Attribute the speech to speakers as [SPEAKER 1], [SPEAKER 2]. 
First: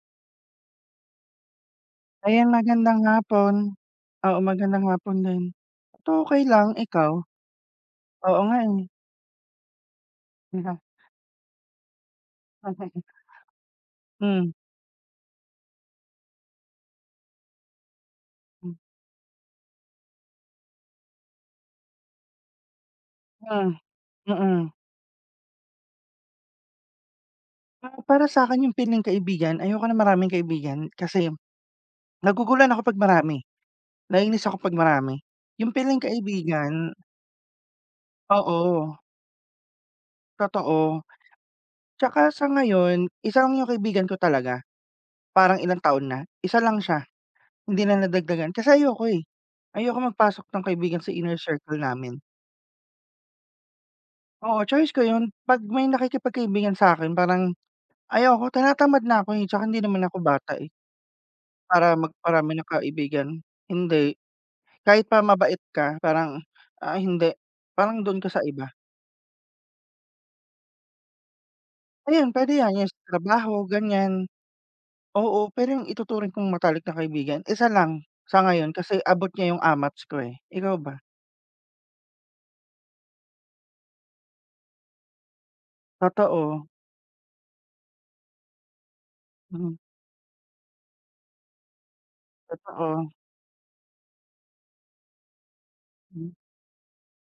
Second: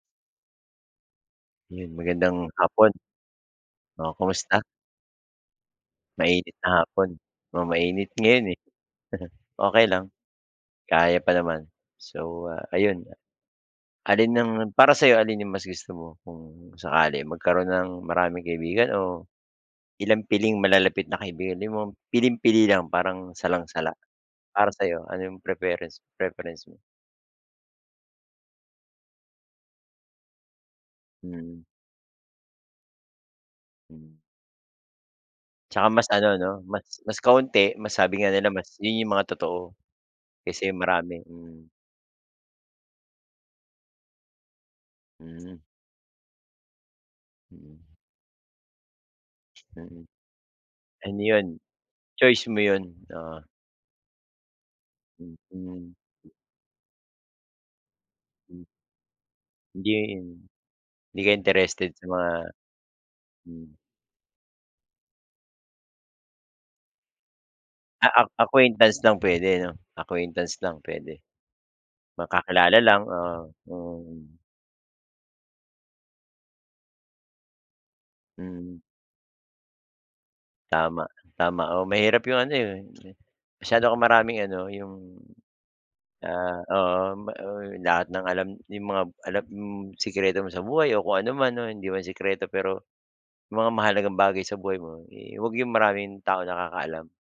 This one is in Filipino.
[SPEAKER 1] Yun magandang
[SPEAKER 2] Ayan
[SPEAKER 1] hapon.
[SPEAKER 2] magandang hapon
[SPEAKER 1] O,
[SPEAKER 2] oo,
[SPEAKER 1] kumusta?
[SPEAKER 2] magandang hapon din. Eto okey
[SPEAKER 1] Mainit
[SPEAKER 2] lang,
[SPEAKER 1] na hapon,
[SPEAKER 2] ikaw?
[SPEAKER 1] oo mainit
[SPEAKER 2] Oo
[SPEAKER 1] ngayon,
[SPEAKER 2] nga
[SPEAKER 1] eh.
[SPEAKER 2] eh.
[SPEAKER 1] Okey lang.
[SPEAKER 2] [unintelligible]
[SPEAKER 1] Kaya pa naman. So, ah, ayun, ah alin ang
[SPEAKER 2] Mm.
[SPEAKER 1] para sa'yo alin yung mas gusto mo kung sakali magkaroon ng maraming
[SPEAKER 2] Hmm.
[SPEAKER 1] kaibigan o ilang piling malalapit na kaibigan mo, yung bang piling-pili lang parang
[SPEAKER 2] Hmm.
[SPEAKER 1] salang-sala.
[SPEAKER 2] Mm.
[SPEAKER 1] Para sa'yo ano yung preference preference mo?
[SPEAKER 2] Ah, para sa'kin yung piling-kaibigan, ayoko ng maraming kaibigan kasi
[SPEAKER 1] Mm.
[SPEAKER 2] naguguluhan ako 'pag marami.
[SPEAKER 1] Hmm.
[SPEAKER 2] Nainis ako pag marami. Yung
[SPEAKER 1] 'Tsaka mas ano no,
[SPEAKER 2] piling-kaibigan
[SPEAKER 1] mas mas kaunti, mas sabi nga nila, mas
[SPEAKER 2] Oo.
[SPEAKER 1] yun yung mga totoo. Kaysa yung
[SPEAKER 2] Totoo.
[SPEAKER 1] marami, hmm.
[SPEAKER 2] 'Tsaka sa ngayon, isa lang yung kaibigan ko talaga. Parang
[SPEAKER 1] Mm.
[SPEAKER 2] ilang taon na. Isa lang siya.
[SPEAKER 1] Mm.
[SPEAKER 2] Hindi na nadagdagan kasi ayoko, eh. Ayoko
[SPEAKER 1] Mm.
[SPEAKER 2] magpasok ng kaibigan sa
[SPEAKER 1] Ano
[SPEAKER 2] inner
[SPEAKER 1] yun
[SPEAKER 2] circle namin.
[SPEAKER 1] choice mo yun oo.
[SPEAKER 2] Oo, choice ko yun, pag may
[SPEAKER 1] Mhm.
[SPEAKER 2] nakikipagkaibigan sa'kin parang ayoko
[SPEAKER 1] Hmm.
[SPEAKER 2] tinatamad na ako, eh, 'tsaka hindi
[SPEAKER 1] Hindi
[SPEAKER 2] naman ako
[SPEAKER 1] rin.
[SPEAKER 2] bata, eh
[SPEAKER 1] Hindi ka interested
[SPEAKER 2] para
[SPEAKER 1] sa mga
[SPEAKER 2] magparami ng kaibigan.
[SPEAKER 1] hmm.
[SPEAKER 2] Hindi. Kahit pa mabait ka parang ah, hindi. Parang
[SPEAKER 1] Ah,
[SPEAKER 2] dun
[SPEAKER 1] ac
[SPEAKER 2] ka sa iba.
[SPEAKER 1] acquaintance lang pwede no? Acquaintance lang pwede.
[SPEAKER 2] Ayan, pwede yan,
[SPEAKER 1] Magkakilala
[SPEAKER 2] yung sa
[SPEAKER 1] lang ah
[SPEAKER 2] trabaho,
[SPEAKER 1] um.
[SPEAKER 2] ganyan oo, pero yung ituturing kong matalik na kaibigan, isa lang sa ngayon
[SPEAKER 1] Mm.
[SPEAKER 2] kasi abot niya yung amats ko, eh. Ikaw ba?
[SPEAKER 1] Tama, tama, oo mahirap yung ano 'yon, eh, masyado kang maraming ano, yung ah
[SPEAKER 2] Totoo.
[SPEAKER 1] oo mm, ba uy, lahat ng alam may mga alam, hmm
[SPEAKER 2] Mm.
[SPEAKER 1] mga alam sikreto mo sa buhay o kung anuman o hindi man sikreto pero
[SPEAKER 2] Totoo.
[SPEAKER 1] yung mga mahalagang bagay sa buhay mo, eh, huwag 'yong maraming
[SPEAKER 2] Hmm.
[SPEAKER 1] tao nakakaalam.